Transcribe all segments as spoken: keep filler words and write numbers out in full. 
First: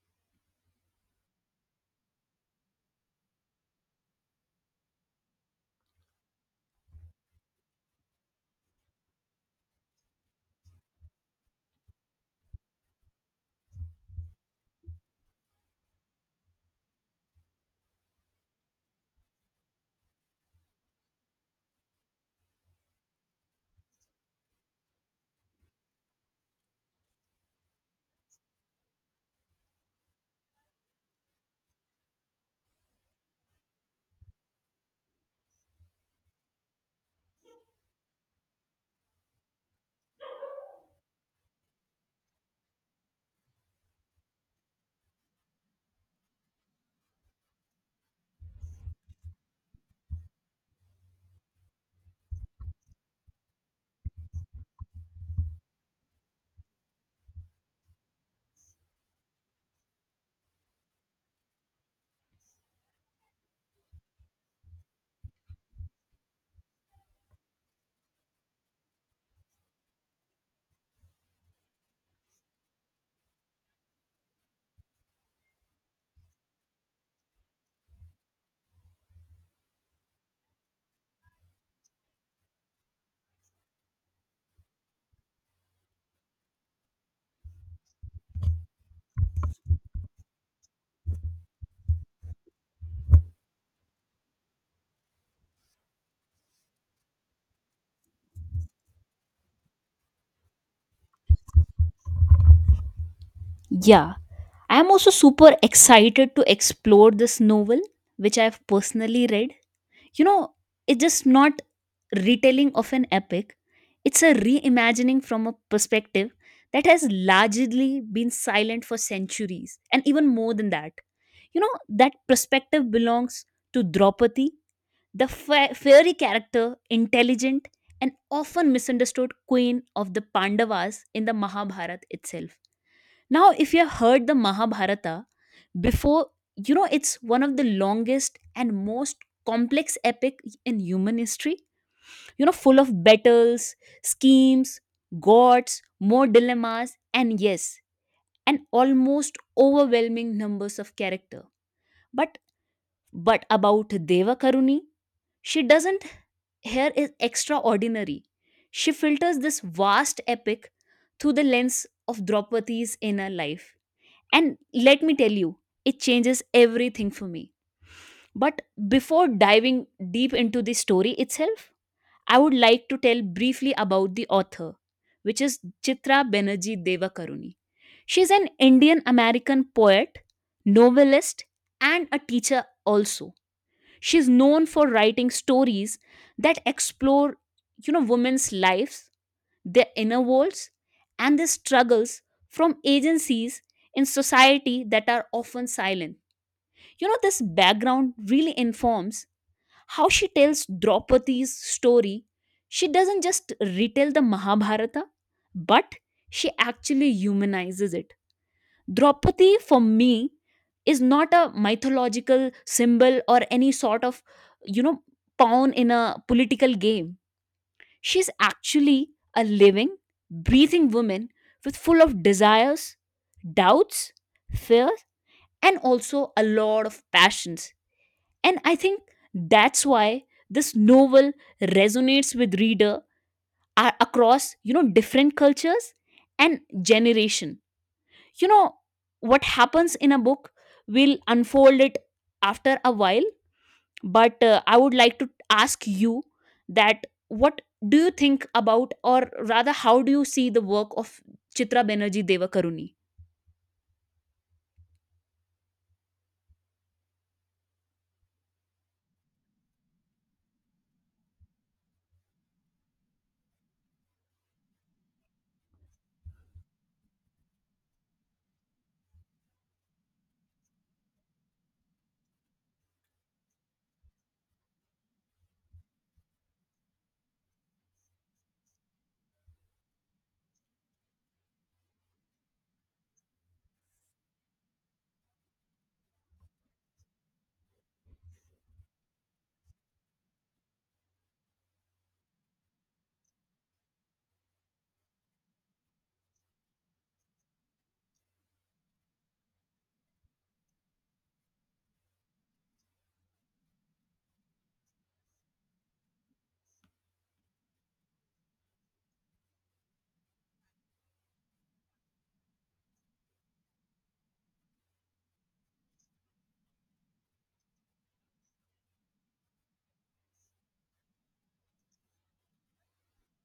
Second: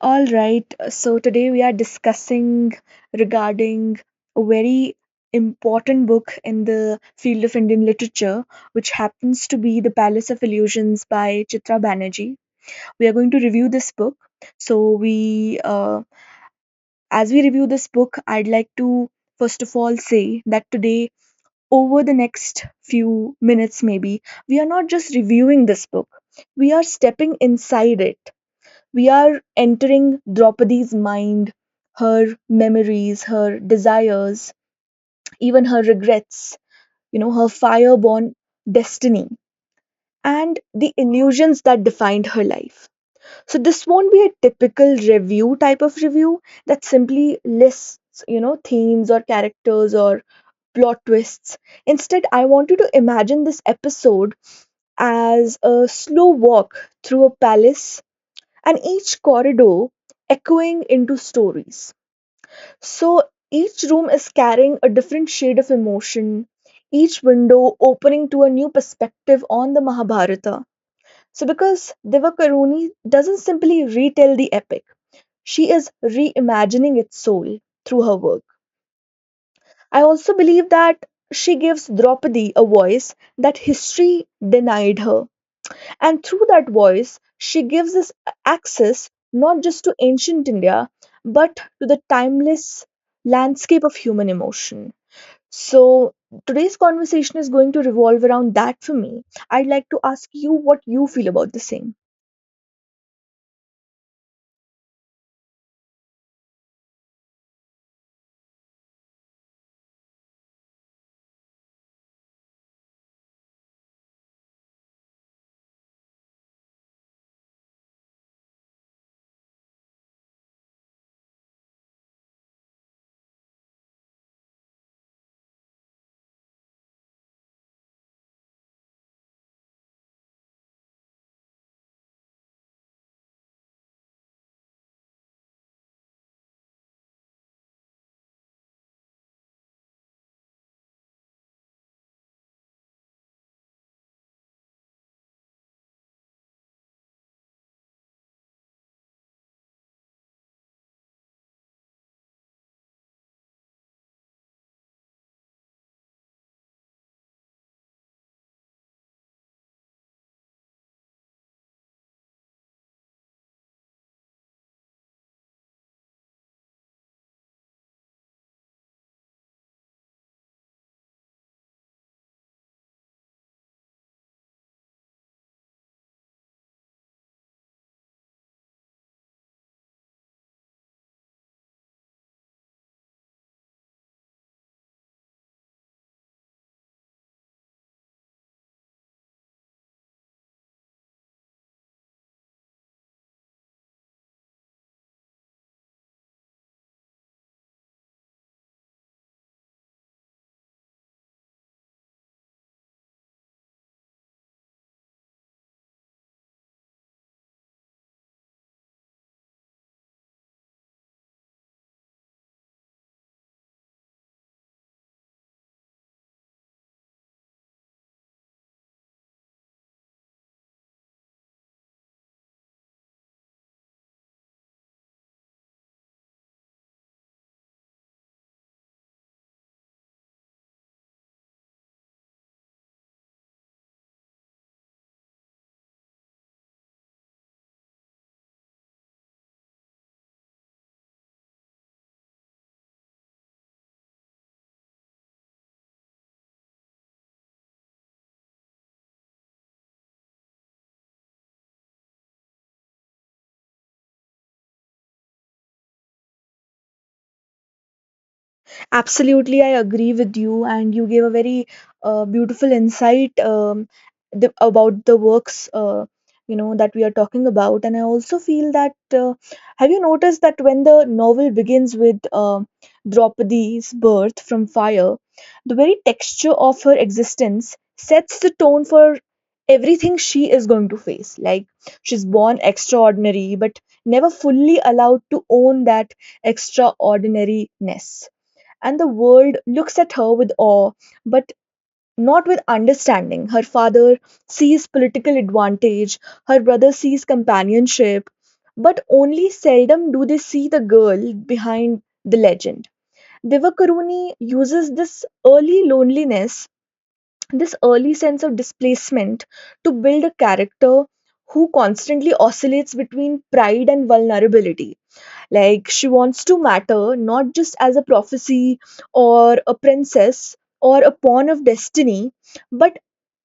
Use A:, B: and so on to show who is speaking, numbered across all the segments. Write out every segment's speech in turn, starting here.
A: All right, so today we are discussing regarding a very important book in the field of Indian literature, which happens to be The Palace of Illusions by Chitra Banerjee. We are going to review this book. So we, uh, as we review this book, I'd like to first of all say that today, over the next few minutes, maybe we are not just reviewing this book; we are stepping inside it we are entering Draupadi's mind, her memories, her desires, even her regrets, you know, her fireborn destiny, and the illusions that defined her life. So, this won't be a typical review type of review that simply lists, you know, themes or characters or plot twists. Instead, I want you to imagine this episode as a slow walk through a palace and each corridor echoing into stories. So each room is carrying a different shade of emotion, each window opening to a new perspective on the Mahabharata. So, because Devakaruni doesn't simply retell the epic, she is reimagining its soul through her work. I also believe that she gives Draupadi a voice that history denied her. And through that voice, she gives us access not just to ancient India, but to the timeless landscape of human emotion. So, today's conversation is going to revolve around that for me. I'd like to ask you what you feel about the same.
B: Yeah, I am also super excited to explore this novel, which I've personally read. You know, it's just not retelling of an epic, it's a reimagining from a perspective that has largely been silent for centuries, and even more than that. You know, that perspective belongs to Draupadi, the fa- fairy character, intelligent, and often misunderstood queen of the Pandavas in the Mahabharata itself. Now, if you have heard the Mahabharata before, you know it's one of the longest and most complex epic in human history. You know, full of battles, schemes, gods, more dilemmas, and yes, an almost overwhelming numbers of character. But but about Deva Karuni, she doesn't here is extraordinary. She filters this vast epic through the lens of Draupadi's inner life, and let me tell you, it changes everything for me. But before diving deep into the story itself, I would like to tell briefly about the author, which is Chitra Banerjee Devakaruni. She's an Indian American poet, novelist, and a teacher also. She's known for writing stories that explore, you know, women's lives, their inner worlds, and their struggles from agencies in society that are often silent. You know, this background really informs how she tells Draupadi's story. She doesn't just retell the Mahabharata, but she actually humanizes it. Draupadi, for me, is not a mythological symbol or any sort of, you know, pawn in a political game. She's actually a living, breathing woman with full of desires, doubts, fears, and also a lot of passions. And I think that's why this novel resonates with reader a- across, you know, different cultures and generation. You know, what happens in a book will unfold it after a while, but uh, I would like to ask you that what do you think about, or rather how do you see the work of Chitra Banerjee Devakaruni?
A: Absolutely, I agree with you, and you gave a very uh, beautiful insight, um, the, about the works, uh, you know, that we are talking about. And I also feel that uh, have you noticed that when the novel begins with uh, Draupadi's birth from fire, the very texture of her existence sets the tone for everything she is going to face. Like she's born extraordinary, but never fully allowed to own that extraordinariness and the world looks at her with awe, but not with understanding. Her father sees political advantage, her brother sees companionship, but only seldom do they see the girl behind the legend. Devakaruni uses this early loneliness, this early sense of displacement, to build a character who constantly oscillates between pride and vulnerability like, she wants to matter not just as a prophecy or a princess or a pawn of destiny, but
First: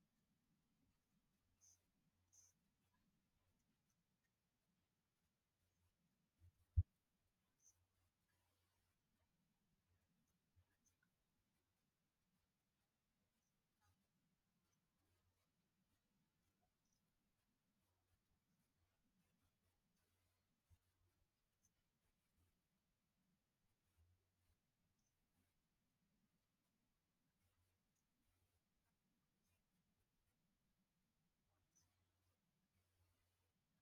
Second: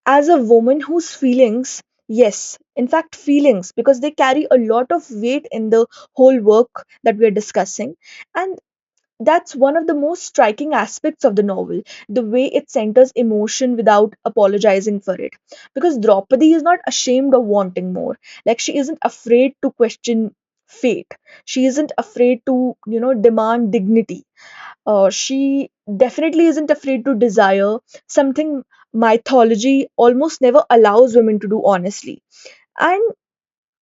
A: as a woman whose feelings, yes, in fact, feelings, because they carry a lot of weight in the whole work that we are discussing. And that's one of the most striking aspects of the novel, the way it centers emotion without apologizing for it. Because Draupadi is not ashamed of wanting more. Like, she isn't afraid to question fate, she isn't afraid to, you know, demand dignity. Uh, she definitely isn't afraid to desire something mythology almost never allows women to do honestly. And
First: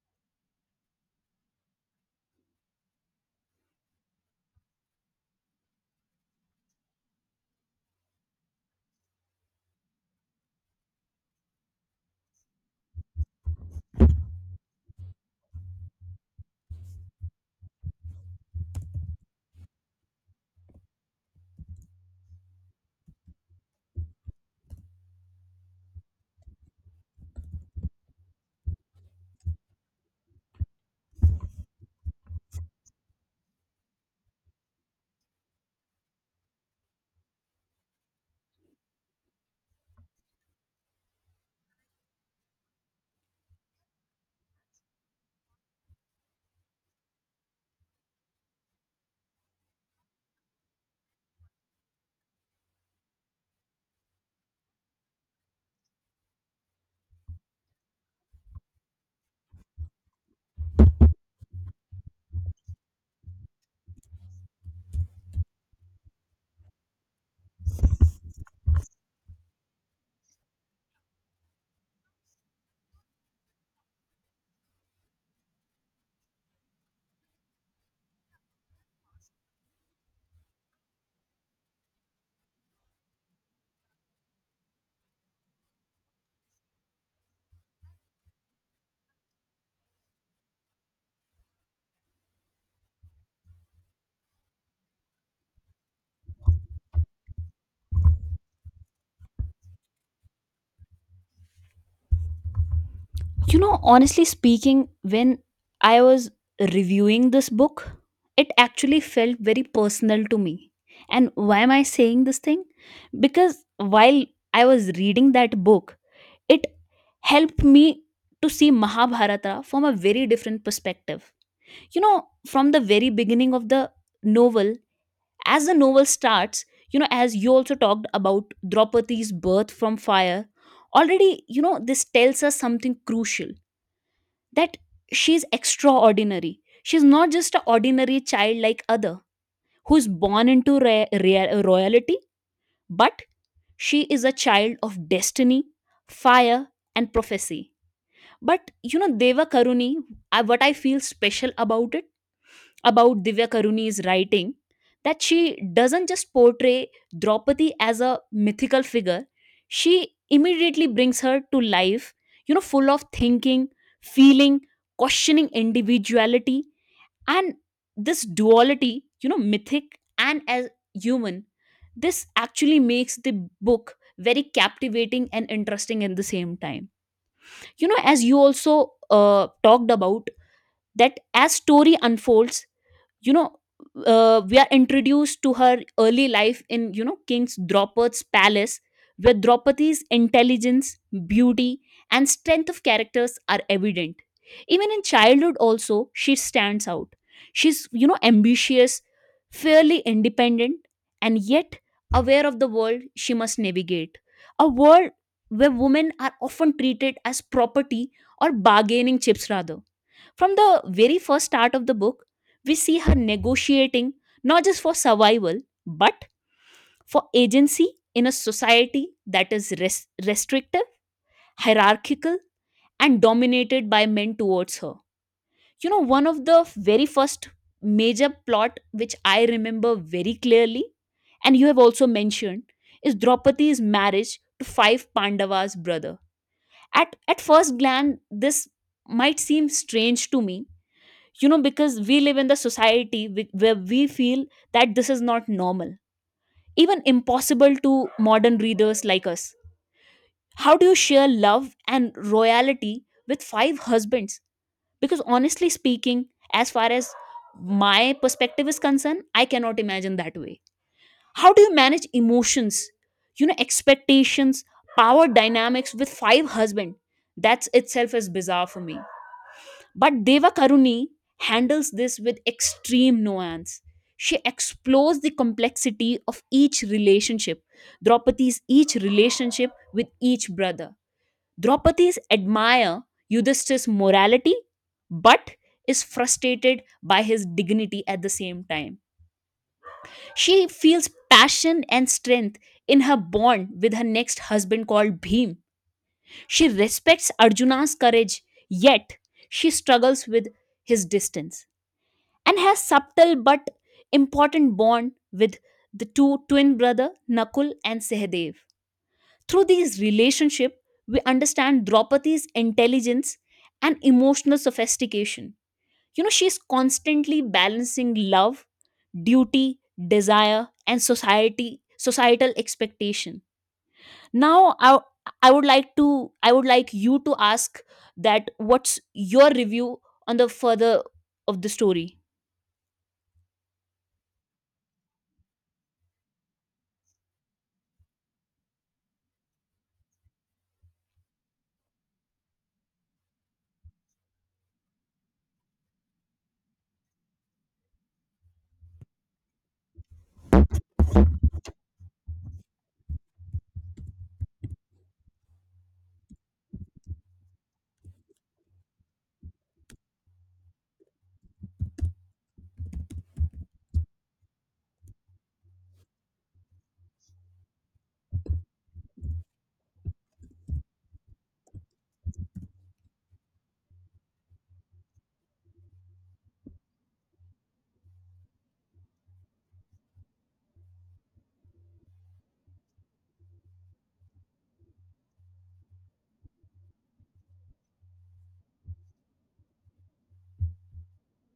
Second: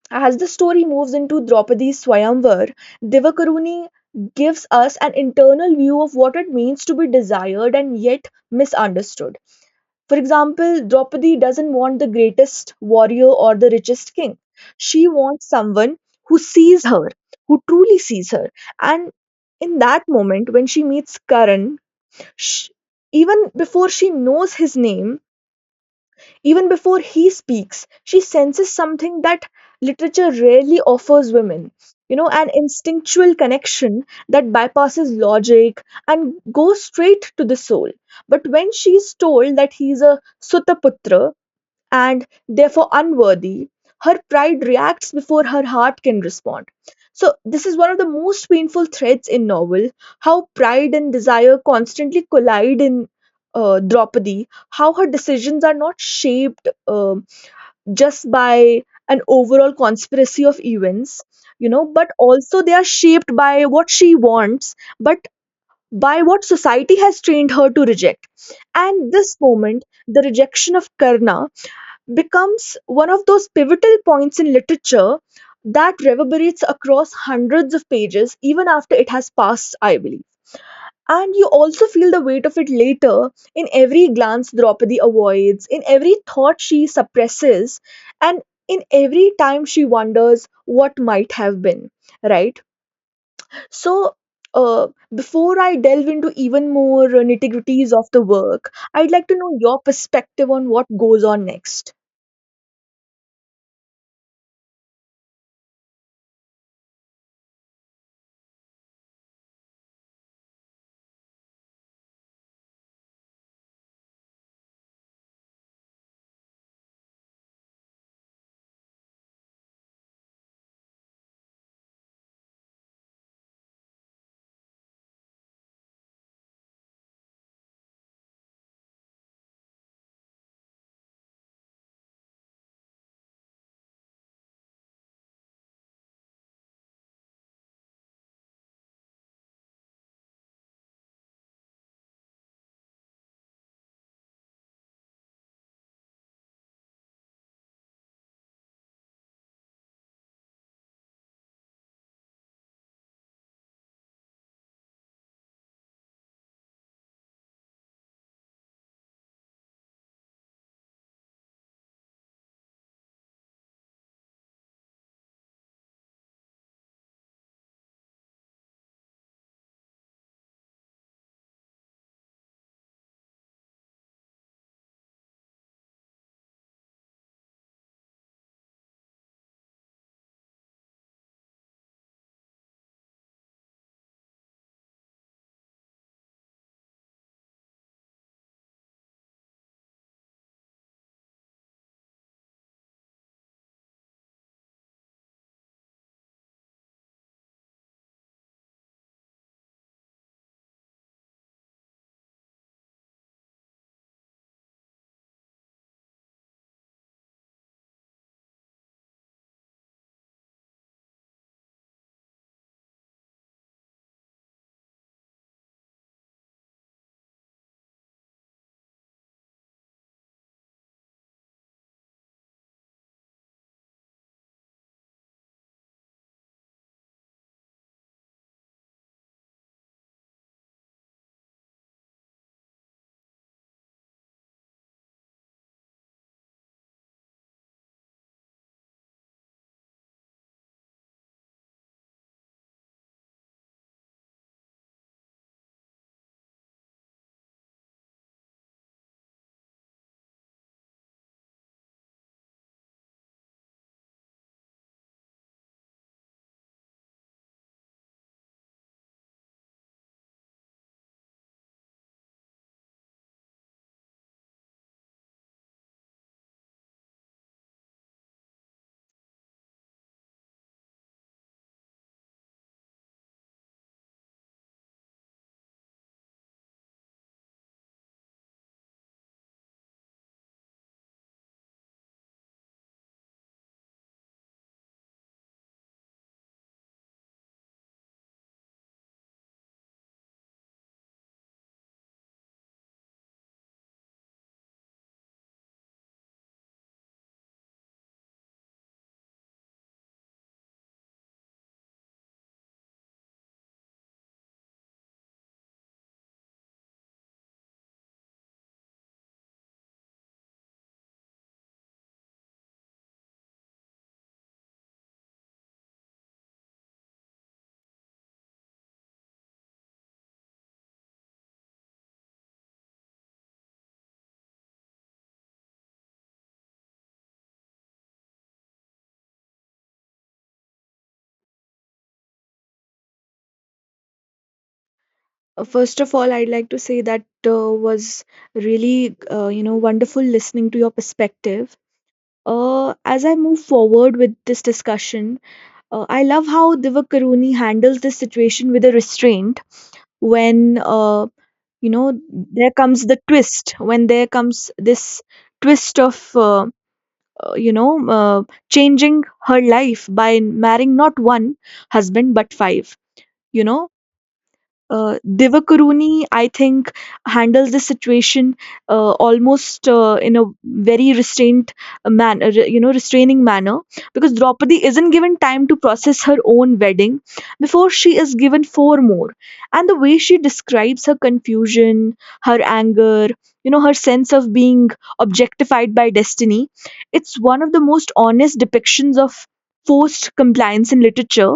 A: as the story moves into Draupadi's Swayamvar, Divakaruni gives us an internal view of what it means to be desired and yet misunderstood. For example, Draupadi doesn't want the greatest warrior or the richest king. She wants someone who sees her, who truly sees her. And in that moment, when she meets Karan, sh even before she knows his name, even before he speaks, she senses something that literature rarely offers women. You know, an instinctual connection that bypasses logic and goes straight to the soul. But when she is told that he is a Sutaputra, and therefore unworthy, her pride reacts before her heart can respond. So, this is one of the most painful threads in novel how pride and desire constantly collide in uh, Draupadi, how her decisions are not shaped um just by an overall conspiracy of events, you know, but also they are shaped by what she wants, but by what society has trained her to reject. And this moment, the rejection of Karna becomes one of those pivotal points in literature that reverberates across hundreds of pages even after it has passed, I believe. And you also feel the weight of it later in every glance Draupadi avoids, in every thought she suppresses, and in every time she wonders what might have been, right? So, uh, before I delve into even more nitty gritties of the work, I'd like to know your perspective on what goes on next.
B: You know, honestly speaking, when I was reviewing this book, it actually felt very personal to me. And why am I saying this thing? Because while I was reading that book, it helped me to see Mahabharata from a very different perspective. You know, from the very beginning of the novel, as the novel starts, you know, as you also talked about Draupadi's birth from fire, already, you know, this tells us something crucial, that she's extraordinary. She's not just an ordinary child like other who's born into ra- ra- royalty, but she is a child of destiny, fire, and prophecy. But you know, Deva Karuni, I- what I feel special about it, about Divya Karuni's writing, that she doesn't just portray Draupadi as a mythical figure, she immediately brings her to life, you know, full of thinking, feeling, questioning individuality. And this duality, you know, mythic and as human, this actually makes the book very captivating and interesting at the same time. You know, as you also uh, talked about, that as story unfolds, you know, uh, we are introduced to her early life in, you know, King's Draupad's palace, where Draupadi's intelligence, beauty, and strength of characters are evident. Even in childhood also she stands out. She's, you know, ambitious, fairly independent, and yet aware of the world she must navigate, a world where women are often treated as property or bargaining chips rather. From the very first start of the book, we see her negotiating not just for survival, but for agency in a society that is res- restrictive, hierarchical, and dominated by men towards her. You know, one of the very first major plot which I remember very clearly, and you have also mentioned, is Draupadi's marriage to five Pandavas' brother. At at first glance, this might seem strange to me, you know, because we live in the society whi- where we feel that this is not normal, even impossible to modern readers like us. How do you share love and royalty with five husbands? Because honestly speaking, as far as my perspective is concerned, I cannot imagine that way. How do you manage emotions, you know, expectations, power dynamics with five husbands? That's itself is bizarre for me. But Deva Karuni handles this with extreme nuance. She explores the complexity of each relationship, Draupadi's each relationship with each brother. Draupadi's admire Yudhishthir's morality, but is frustrated by his dignity at the same time. She feels passion and strength in her bond with her next husband called Bhim. She respects Arjuna's courage, yet she struggles with his distance, and has subtle but important bond with the two twin brother Nakul and Sehdev. Through these relationship, we understand Draupadi's intelligence and emotional sophistication. You know, she is constantly balancing love, duty, desire, and society societal expectation. Now, I I would like to I would like you to ask that what's your review on the further of the story.
A: Uh, First of all, I'd like to say that uh, was really, uh, you know, wonderful listening to your perspective. Uh, as I move forward with this discussion, uh, I love how Divak Karuni handles this situation with a restraint when, uh, you know, there comes the twist, when there comes this twist of, uh, uh, you know, uh, changing her life by marrying not one husband but five, you know Uh, Divakaruni, I think, handles the situation uh, almost uh, in a very restrained man, uh, re- you know, restraining manner, because Draupadi isn't given time to process her own wedding before she is given four more. And the way she describes her confusion, her anger, you know, her sense of being objectified by destiny, it's one of the most honest depictions of forced compliance in literature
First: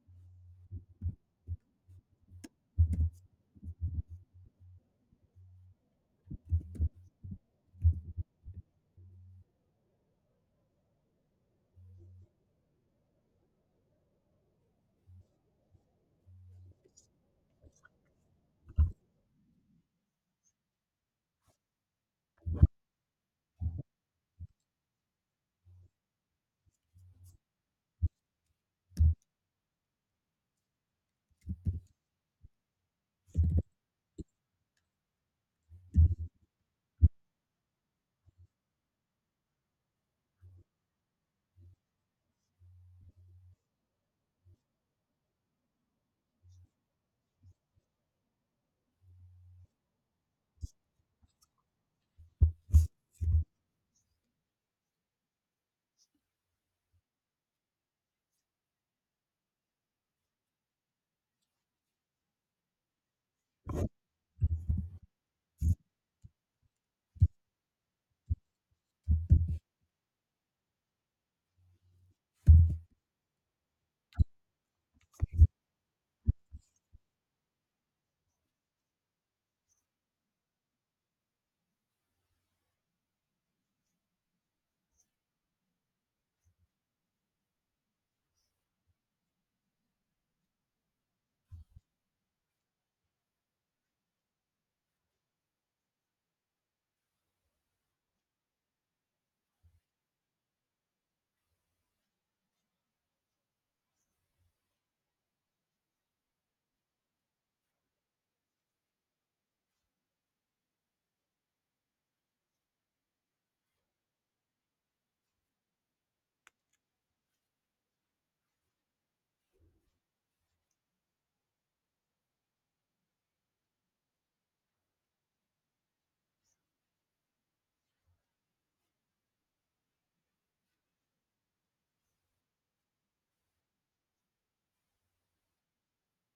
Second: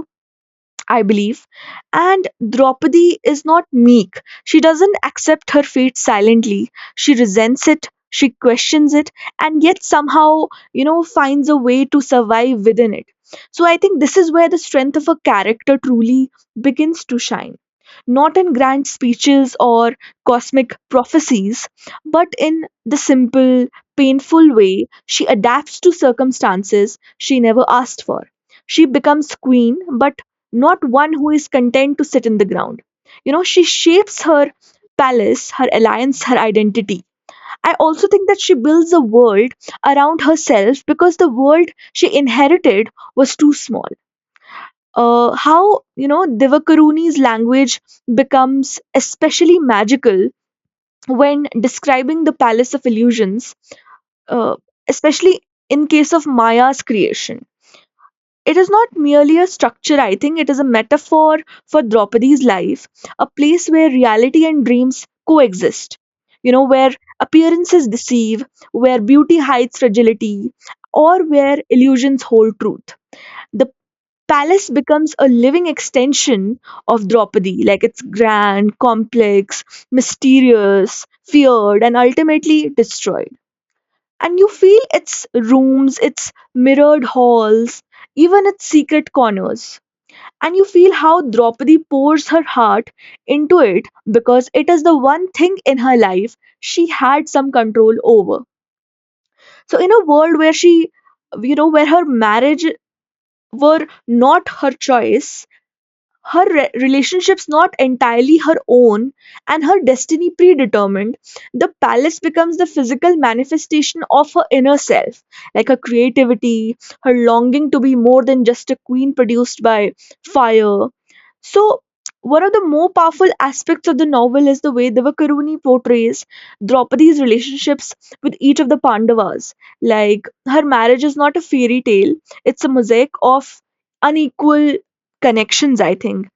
A: I believe. And Draupadi is not meek. She doesn't accept her fate silently. She resents it, she questions it, and yet somehow, you know, finds a way to survive within it. So I think this is where the strength of a character truly begins to shine. Not in grand speeches or cosmic prophecies, but in the simple, painful way she adapts to circumstances she never asked for. She becomes queen, but not one who is content to sit in the ground. You know, she shapes her palace, her alliance, her identity. I also think that she builds a world around herself because the world she inherited was too small. Uh, how, you know, Divakaruni's language becomes especially magical when describing the palace of illusions, uh, especially in case of Maya's creation It is not merely a structure, I think, it is a metaphor for Draupadi's life, a place where reality and dreams coexist. You know, where appearances deceive, where beauty hides fragility, or where illusions hold truth. The palace becomes a living extension of Draupadi, like it's grand, complex, mysterious, feared, and ultimately destroyed and you feel its rooms, its mirrored halls, even its secret corners. And you feel how Draupadi pours her heart into it because it is the one thing in her life she had some control over. So, in a world where she, you know, where her marriage were not her choice, her re- relationships not entirely her own and her destiny predetermined the palace becomes the physical manifestation of her inner self like her creativity her longing to be more than just a queen produced by fire so one of the more powerful aspects of the novel is the way Devakaruni portrays Draupadi's relationships with each of the Pandavas. Like, her marriage is not a fairy tale, it's a mosaic of unequal connections, I think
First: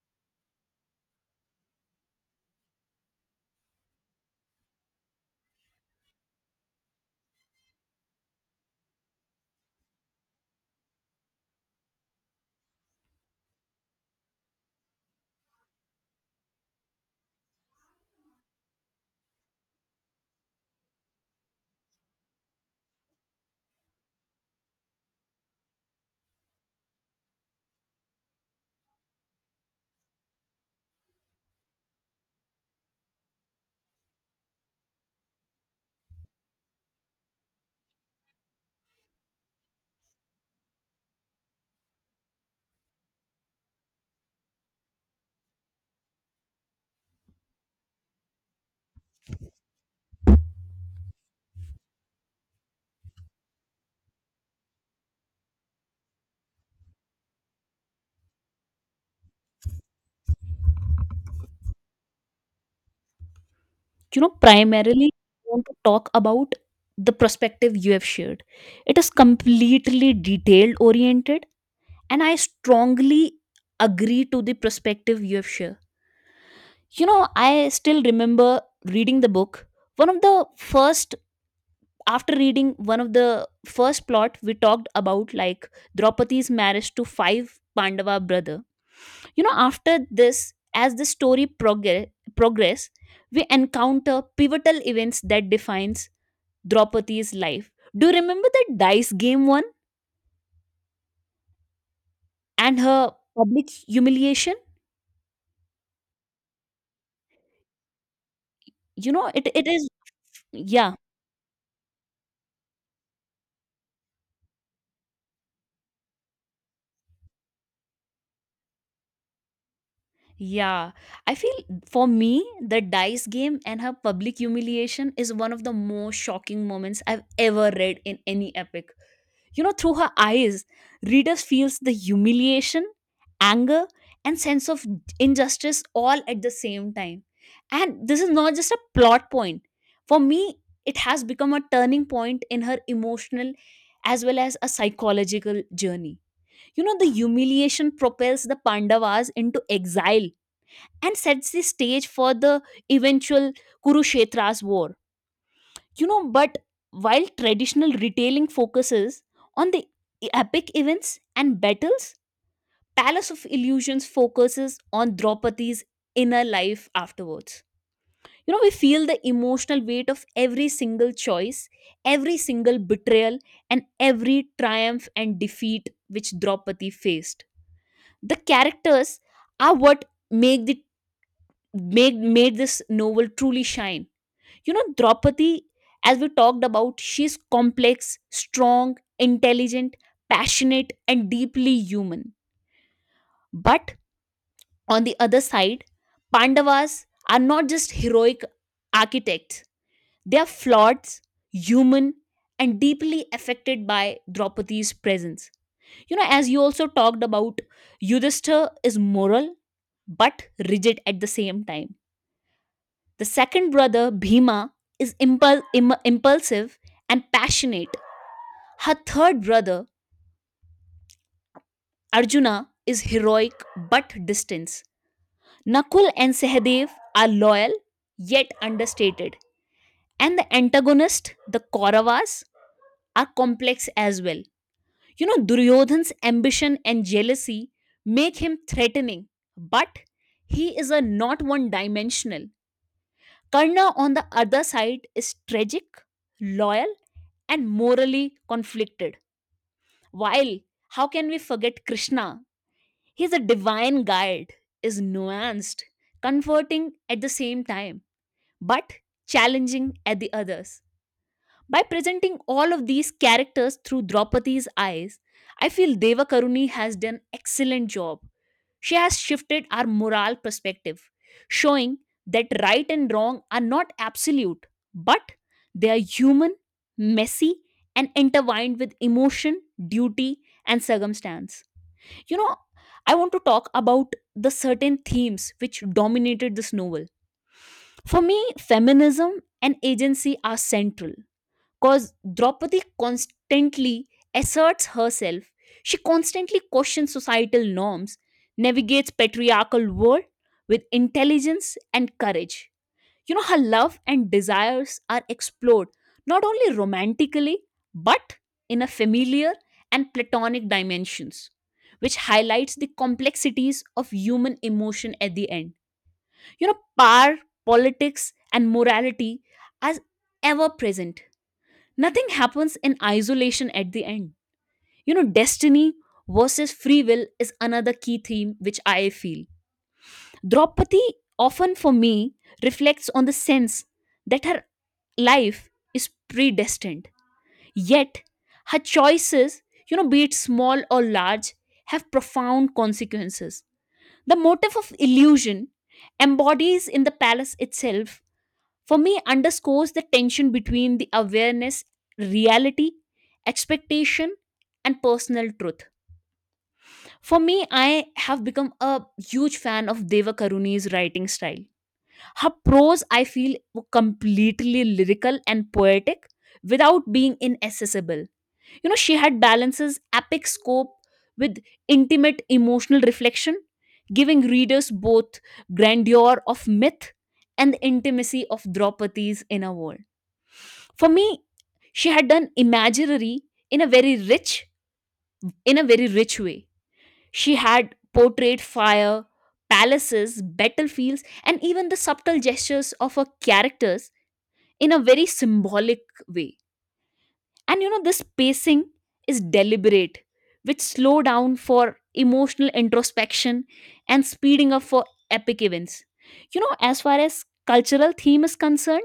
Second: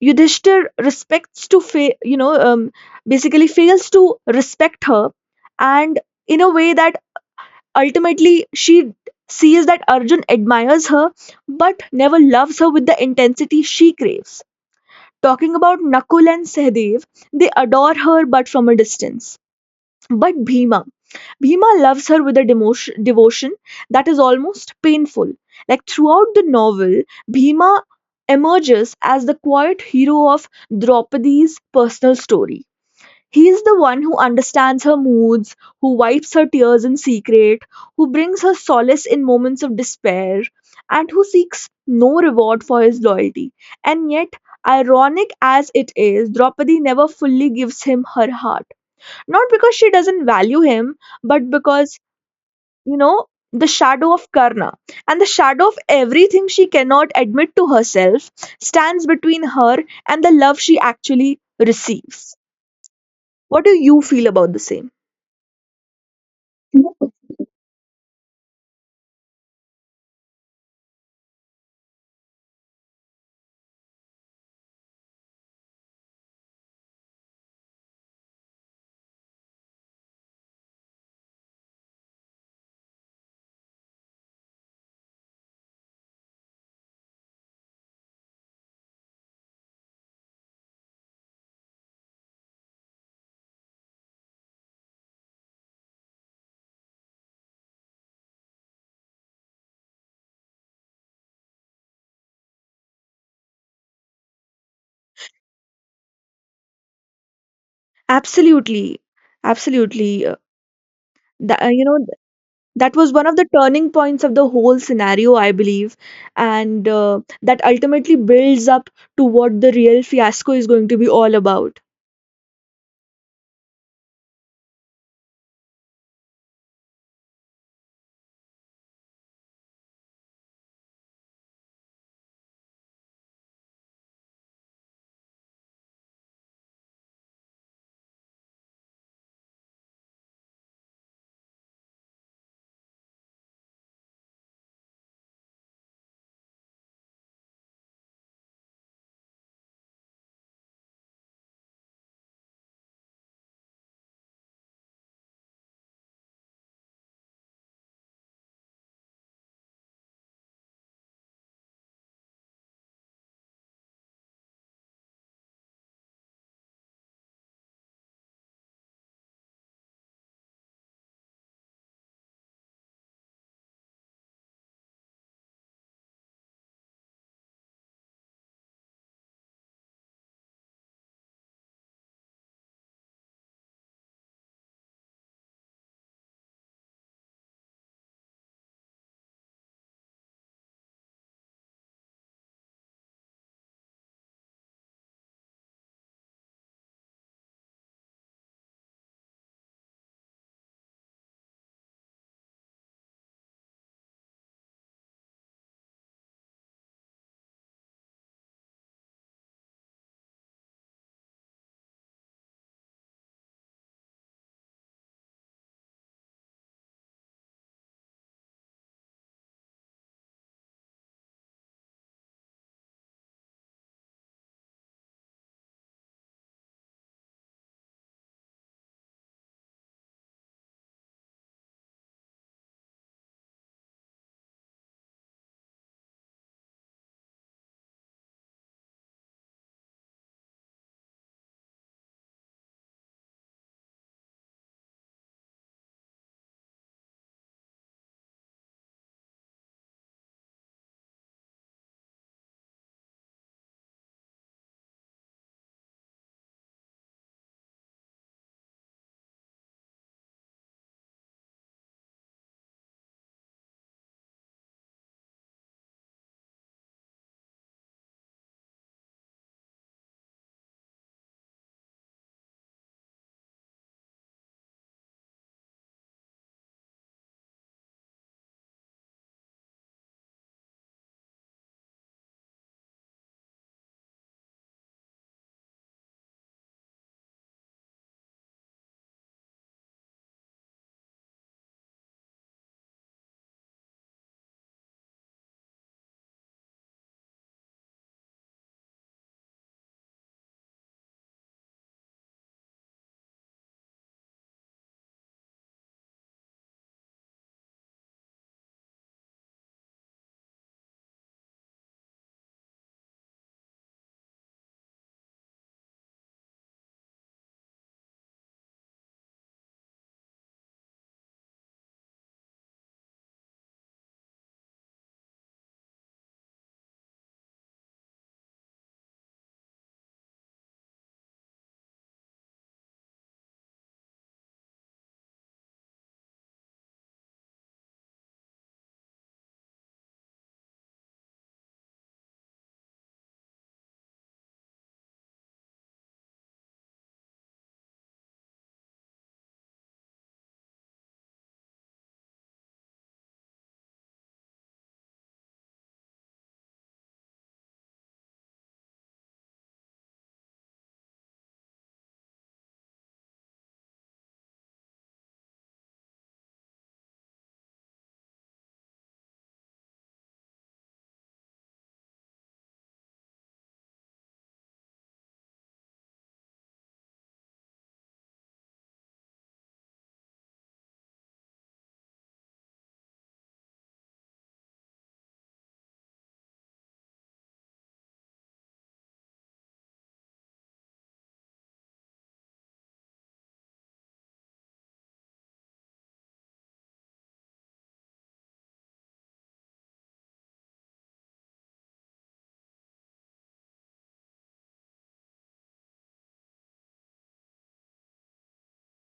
A: Yudhishthir respects to fa- you know um, basically fails to respect her and in a way that ultimately she sees that Arjun admires her but never loves her with the intensity she craves. Talking about Nakul and Sehdev, they adore her but from a distance. But Bhima, Bhima loves her with a demotion, devotion that is almost painful. Like throughout the novel, Bhima emerges as the quiet hero of Draupadi's personal story. He is the one who understands her moods, who wipes her tears in secret, who brings her solace in moments of despair, and who seeks no reward for his loyalty. And yet, ironic as it is, Draupadi never fully gives him her heart not because she doesn't value him, but because, you know, the shadow of Karna and the shadow of everything she cannot admit to herself stands between her and the love she actually receives. What do you
B: You
A: feel
B: know,
A: about the same?
B: primarily, want to talk about the perspective you have shared. It is completely detailed oriented, and I strongly agree to the perspective you have shared. You know, I still remember reading the book, one of the first, after reading one of the first plot we talked about, like Draupadi's marriage to five Pandava brother. You know, after this, as the story progress progress, we encounter pivotal events that defines Draupadi's life. Do you remember that dice game one, and her public humiliation?
A: Absolutely.
B: You know, it, it is
A: Absolutely. Uh,
B: yeah.
A: That, uh, you know, th- that was one of the turning points of the whole scenario, I believe. And uh, that ultimately builds up to what the real fiasco is going
B: Yeah,
A: to be all
B: I feel,
A: about.
B: for me, the dice game and her public humiliation is one of the most shocking moments I've ever read in any epic. You know, through her eyes, readers feels the humiliation, anger, and sense of injustice all at the same time. And this is not just a plot point. For me, it has become a turning point in her emotional as well as a psychological journey. You know, the humiliation propels the Pandavas into exile and sets the stage for the eventual Kurukshetra's war. You know, but while traditional retailing focuses on the epic events and battles, Palace of Illusions focuses on Draupadi's inner life afterwards. You know, we feel the emotional weight of every single choice, every single betrayal, and every triumph and defeat which Draupadi faced. The characters are what make the made made this novel truly shine. You know, Draupadi, as we talked about, she's complex, strong, intelligent, passionate, and deeply human. But on the other side, Pandavas are not just heroic architects, they are flawed, human, and deeply affected by Draupadi's presence. You know, as you also talked about, Yudhishthir is moral but rigid at the same time. The second brother, Bhima, is impul- im- impulsive and passionate. Her third brother, Arjuna, is heroic but distant. Nakul and Sahadev are loyal yet understated. And the antagonist, the Kauravas, are complex as well. You know, Duryodhan's ambition and jealousy make him threatening, but he is a not one dimensional. Karna, on the other side, is tragic, loyal, and morally conflicted. While, how can we forget Krishna? He's a divine guide, is nuanced, comforting at the same time, but challenging at the others. By presenting all of these characters through Draupadi's eyes, I feel Devakaruni has done excellent job. She has shifted our moral perspective, showing that right and wrong are not absolute, but they are human, messy, and intertwined with emotion, duty, and circumstance. You know, I want to talk about the certain themes which dominated this novel. For me, feminism and agency are central. Cause Draupadi constantly asserts herself. She constantly questions societal norms, navigates patriarchal world with intelligence and courage. You know, her love and desires are explored not only romantically, but in a familiar and platonic dimensions, which highlights the complexities of human emotion at the end. You know, power, politics, and morality are ever present. Nothing happens in isolation at the end. You know, destiny versus free will is another key theme which I feel. Draupadi often for me reflects on the sense that her life is predestined. Yet, her choices, you know, be it small or large, have profound consequences. The motif of illusion embodies in the palace itself for me underscores the tension between the awareness, reality, expectation, and personal truth. For me, I have become a huge fan of Deva Karuni's writing style. Her prose, I feel, were completely lyrical and poetic without being inaccessible. You know, she had balances epic scope with intimate emotional reflection, giving readers both grandeur of myth and the intimacy of Draupadi's inner world. For me, she had done imaginary in a very rich, in a very rich way. She had portrayed fire, palaces, battlefields, and even the subtle gestures of her characters in a very symbolic way. And you know, this pacing is deliberate, which slow down for emotional introspection and speeding up for epic events. You know, as far as cultural theme is concerned,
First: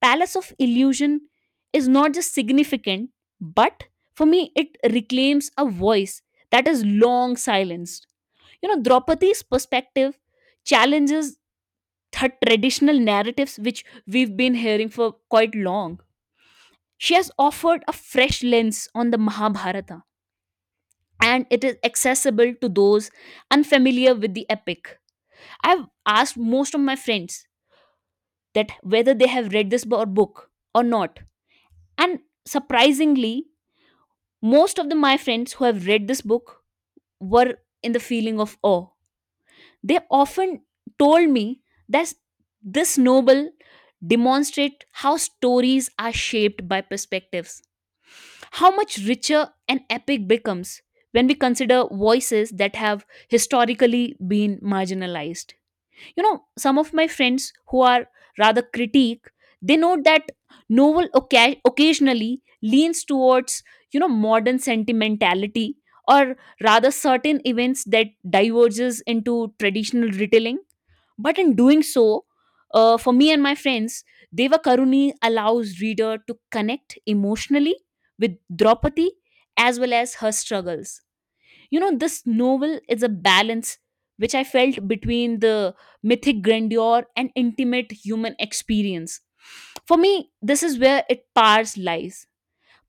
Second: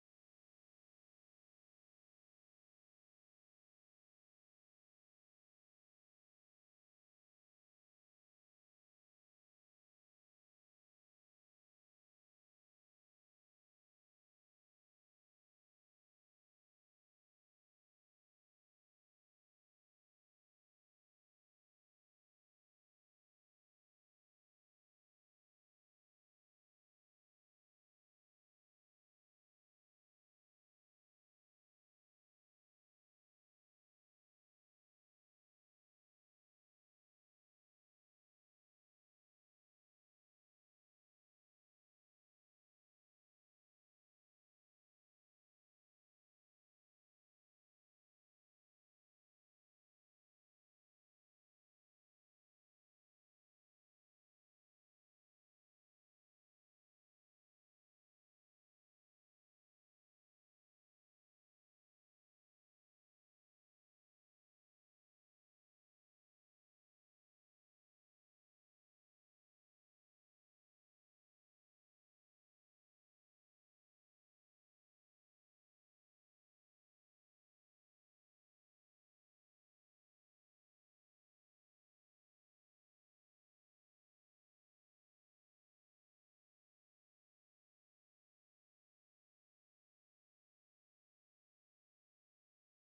B: Palace of Illusion is not just significant, but for me, it reclaims a voice that is long silenced. You know, Draupadi's perspective challenges the traditional narratives which we've been hearing for quite long. She has offered a fresh lens on the Mahabharata, and it is accessible to those unfamiliar with the epic. I've asked most of my friends that whether they have read this bo- book or not, and surprisingly, most of the, my friends who have read this book were in the feeling of awe. They often told me that this novel demonstrate how stories are shaped by perspectives, how much richer an epic becomes when we consider voices that have historically been marginalized. You know, some of my friends who are rather critique, they note that novel oca- occasionally leans towards, you know, modern sentimentality, or rather certain events that diverges into traditional retelling. But in doing so, uh, for me and my friends, Deva Karuni allows reader to connect emotionally with Draupadi as well as her struggles. You know, this novel is a balance which I felt between the mythic grandeur and intimate human experience. For me, this is where it powers lies.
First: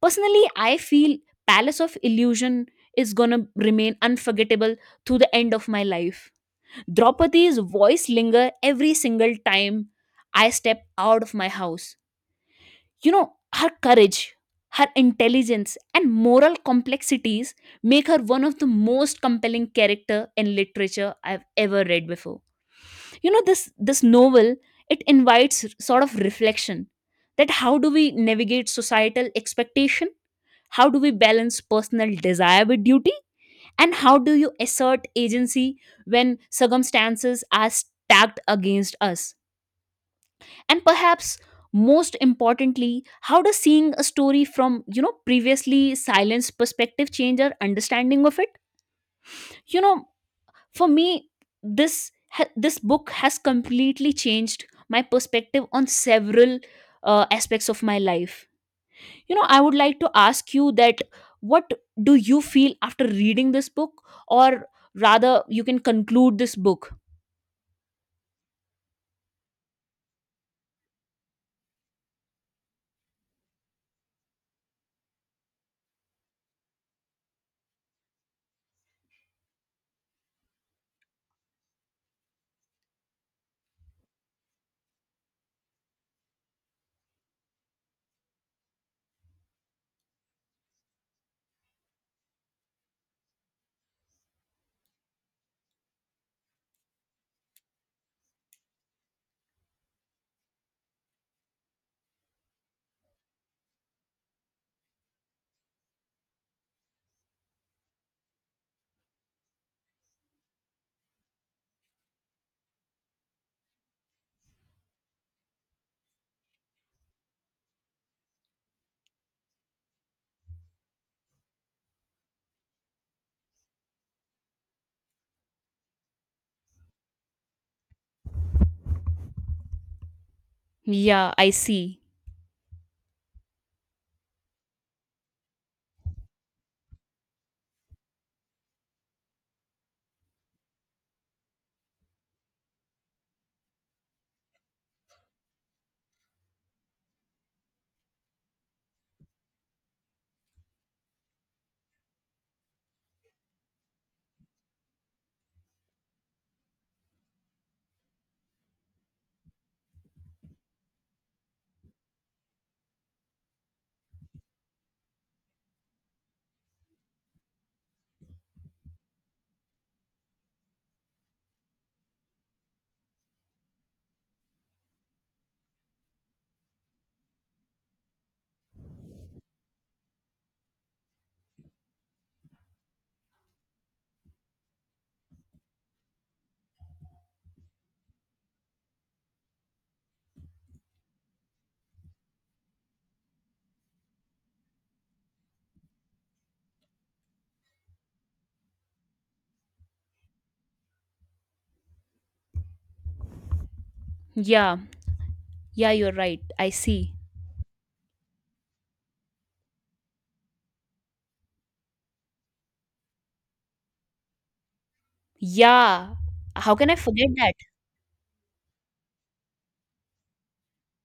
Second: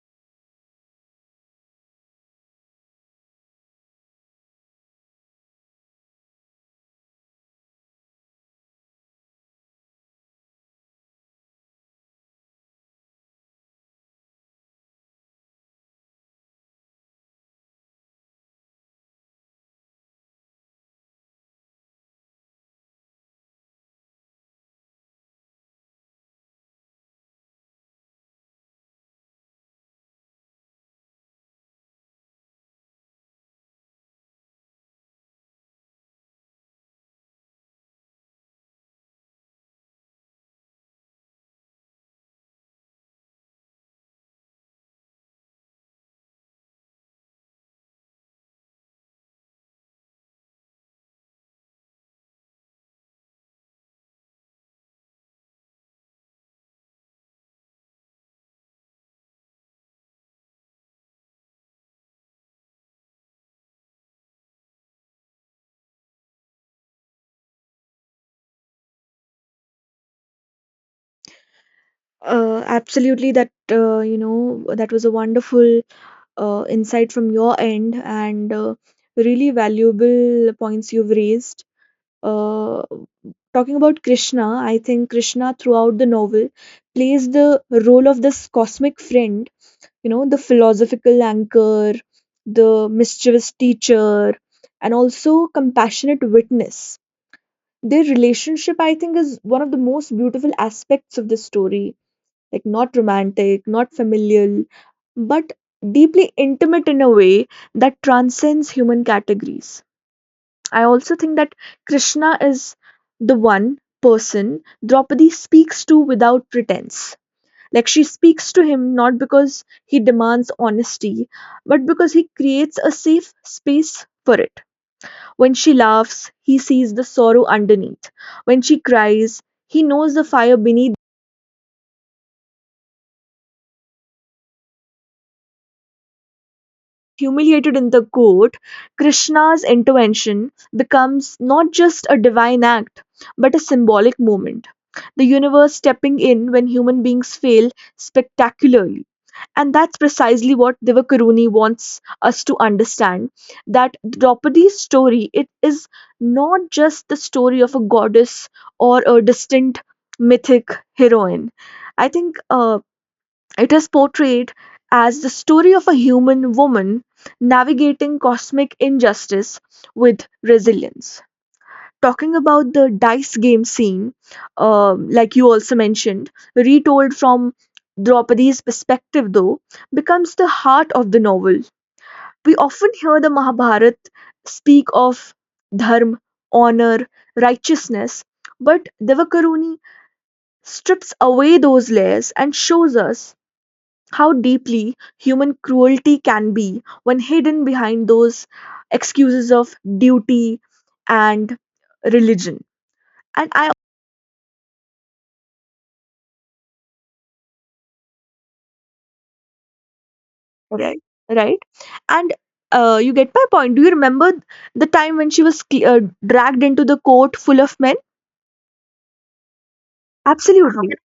B: Personally, I feel Palace of Illusion is gonna remain unforgettable to the end of my life. Draupadi's voice linger every single time I step out of my house. You know, her courage, her intelligence, and moral complexities make her one of the most compelling character in literature I've ever read before. You know, this this novel, it invites r- sort of reflection, that how do we navigate societal expectation? How do we balance personal desire with duty? And how do you assert agency when circumstances are stacked against us? And perhaps most importantly, how does seeing a story from, you know, previously silenced perspective change our understanding of it? You know, for me, this ha- this book has completely changed my perspective on several uh, aspects of my life. You know, I would like to ask you that what do you feel after reading this book, or rather you can conclude this book.
A: Uh, absolutely that uh, you know that was a wonderful uh, insight from your end and uh, really valuable points you've raised uh, talking about Krishna, I think Krishna throughout the novel plays the role of this cosmic friend, you know the philosophical anchor, the mischievous teacher, and also compassionate witness. Their relationship, I think, is one of the most beautiful aspects of the story. Like not romantic, not familial, but deeply intimate in a way that transcends human categories. I also think that Krishna is the one person Draupadi speaks to without pretense. Like she speaks to him not because he demands honesty, but because he creates a safe space for it. When she laughs, he sees the sorrow underneath. When she cries, he knows the fire beneath
B: Yeah, I see.
A: Humiliated in the court, Krishna's intervention becomes not just a divine act, but a symbolic moment. The universe stepping in when human beings fail spectacularly. And that's precisely what Divakaruni wants us to understand that Draupadi's story, it is not just the story of a goddess or a distant mythic heroine. I think uh, it is portrayed as the story of a human woman navigating cosmic injustice with resilience. Talking about the dice game scene, um, like you also mentioned, retold from Draupadi's perspective, though, becomes the heart of the novel. We often hear the Mahabharata speak of dharma, honor, righteousness, but Devakaruni strips away those layers and shows us how deeply human cruelty can be when hidden behind those excuses of duty and religion. And I,
B: Yeah, yeah, you're right, I see.
A: right, right, and uh, you get my point. Do you remember the time when she was cl- uh,
B: Yeah.
A: dragged
B: How
A: into
B: can I
A: the
B: forget
A: court
B: that?
A: full of men? Absolutely.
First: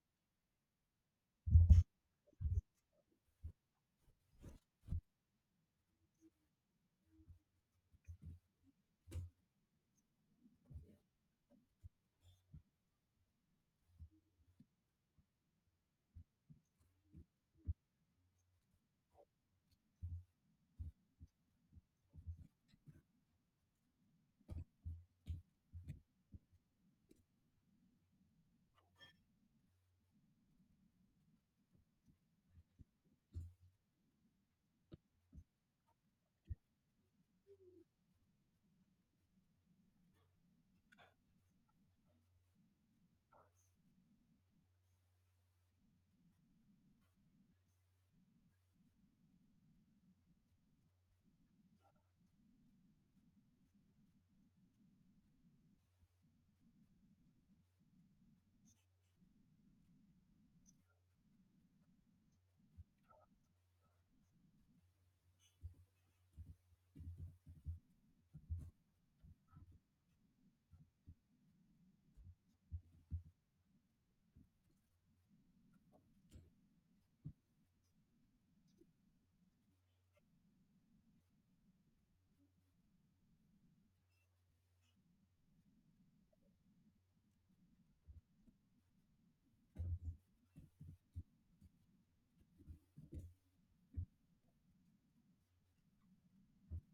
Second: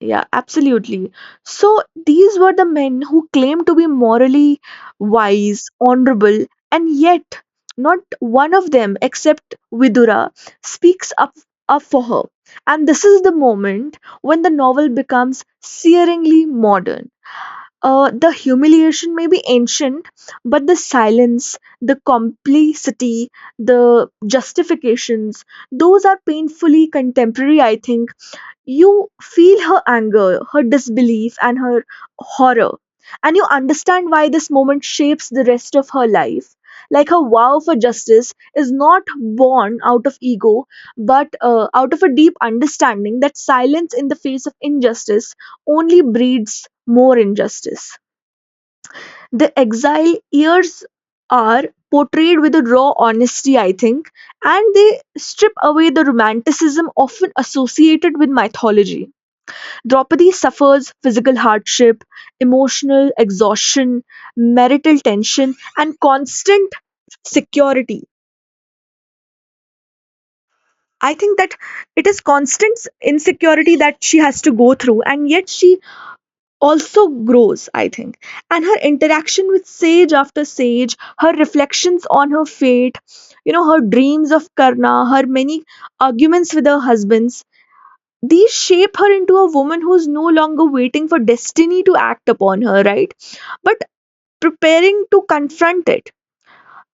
A: Yeah, absolutely. So these were the men who claimed to be morally wise, honorable, and yet not one of them, except Vidura, speaks up, up for her. And this is the moment when the novel becomes searingly modern. Uh, the humiliation may be ancient, but the silence, the complicity, the justifications, those are painfully contemporary. I think you feel her anger, her disbelief, and her horror. And you understand why this moment shapes the rest of her life. Like her vow for justice is not born out of ego, but uh, out of a deep understanding that silence in the face of injustice only breeds more injustice. The exile years are portrayed with a raw honesty, I think, and they strip away the romanticism often associated with mythology. Draupadi suffers physical hardship, emotional exhaustion, marital tension, and constant security. I think that it is constant insecurity that she has to go through, and yet she also grows, I think. And her interaction with sage after sage, her reflections on her fate, you know, her dreams of Karna, her many arguments with her husbands, these shape her into a woman who's no longer waiting for destiny to act upon her, right? But preparing to confront it.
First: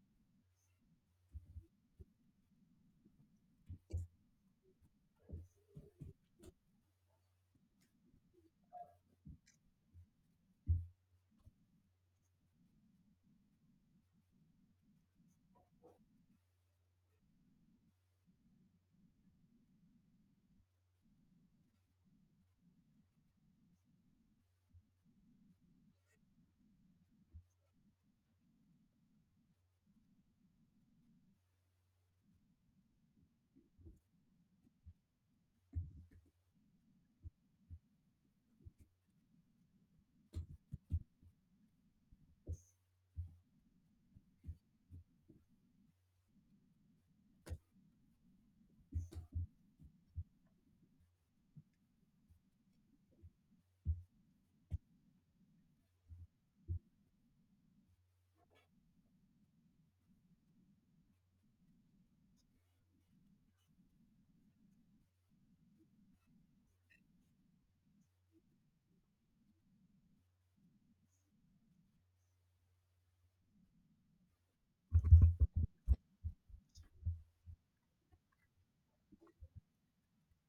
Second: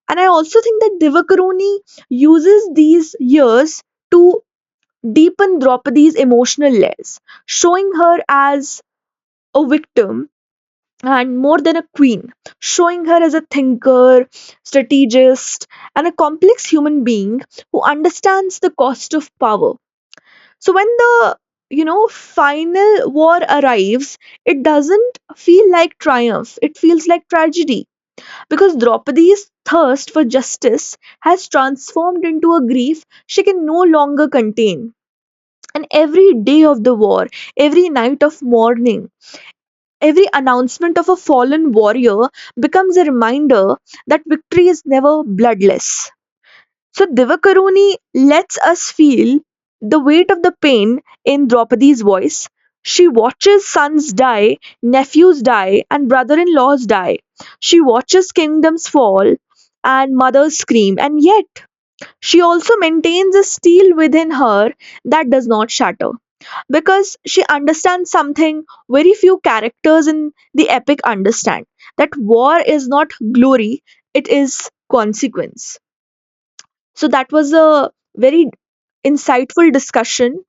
A: And I also think that Divakaruni uses these years to deepen Draupadi's emotional layers, showing her as a victim and more than a queen, showing her as a thinker, strategist, and a complex human being who understands the cost of power. So when the you know final war arrives, it doesn't feel like triumph, it feels like tragedy. Because Draupadi's thirst for justice has transformed into a grief she can no longer contain. And every day of the war, every night of mourning, every announcement of a fallen warrior becomes a reminder that victory is never bloodless. So Divakaruni lets us feel the weight of the pain in Draupadi's voice. She watches sons die, nephews die, and brother-in-laws die. She watches kingdoms fall and mothers scream, and yet she also maintains a steel within her that does not shatter because she understands something very few characters in the epic understand, that war is not glory, it is consequence. So that was a very insightful discussion.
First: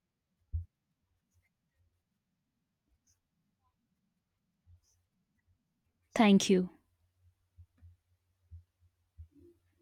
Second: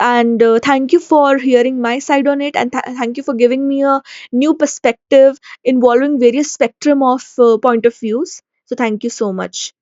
A: And uh, thank you for hearing my side on it. And th- thank you for giving me a new perspective involving various
B: Thank you.
A: spectrum of uh, point of views. So thank you so much.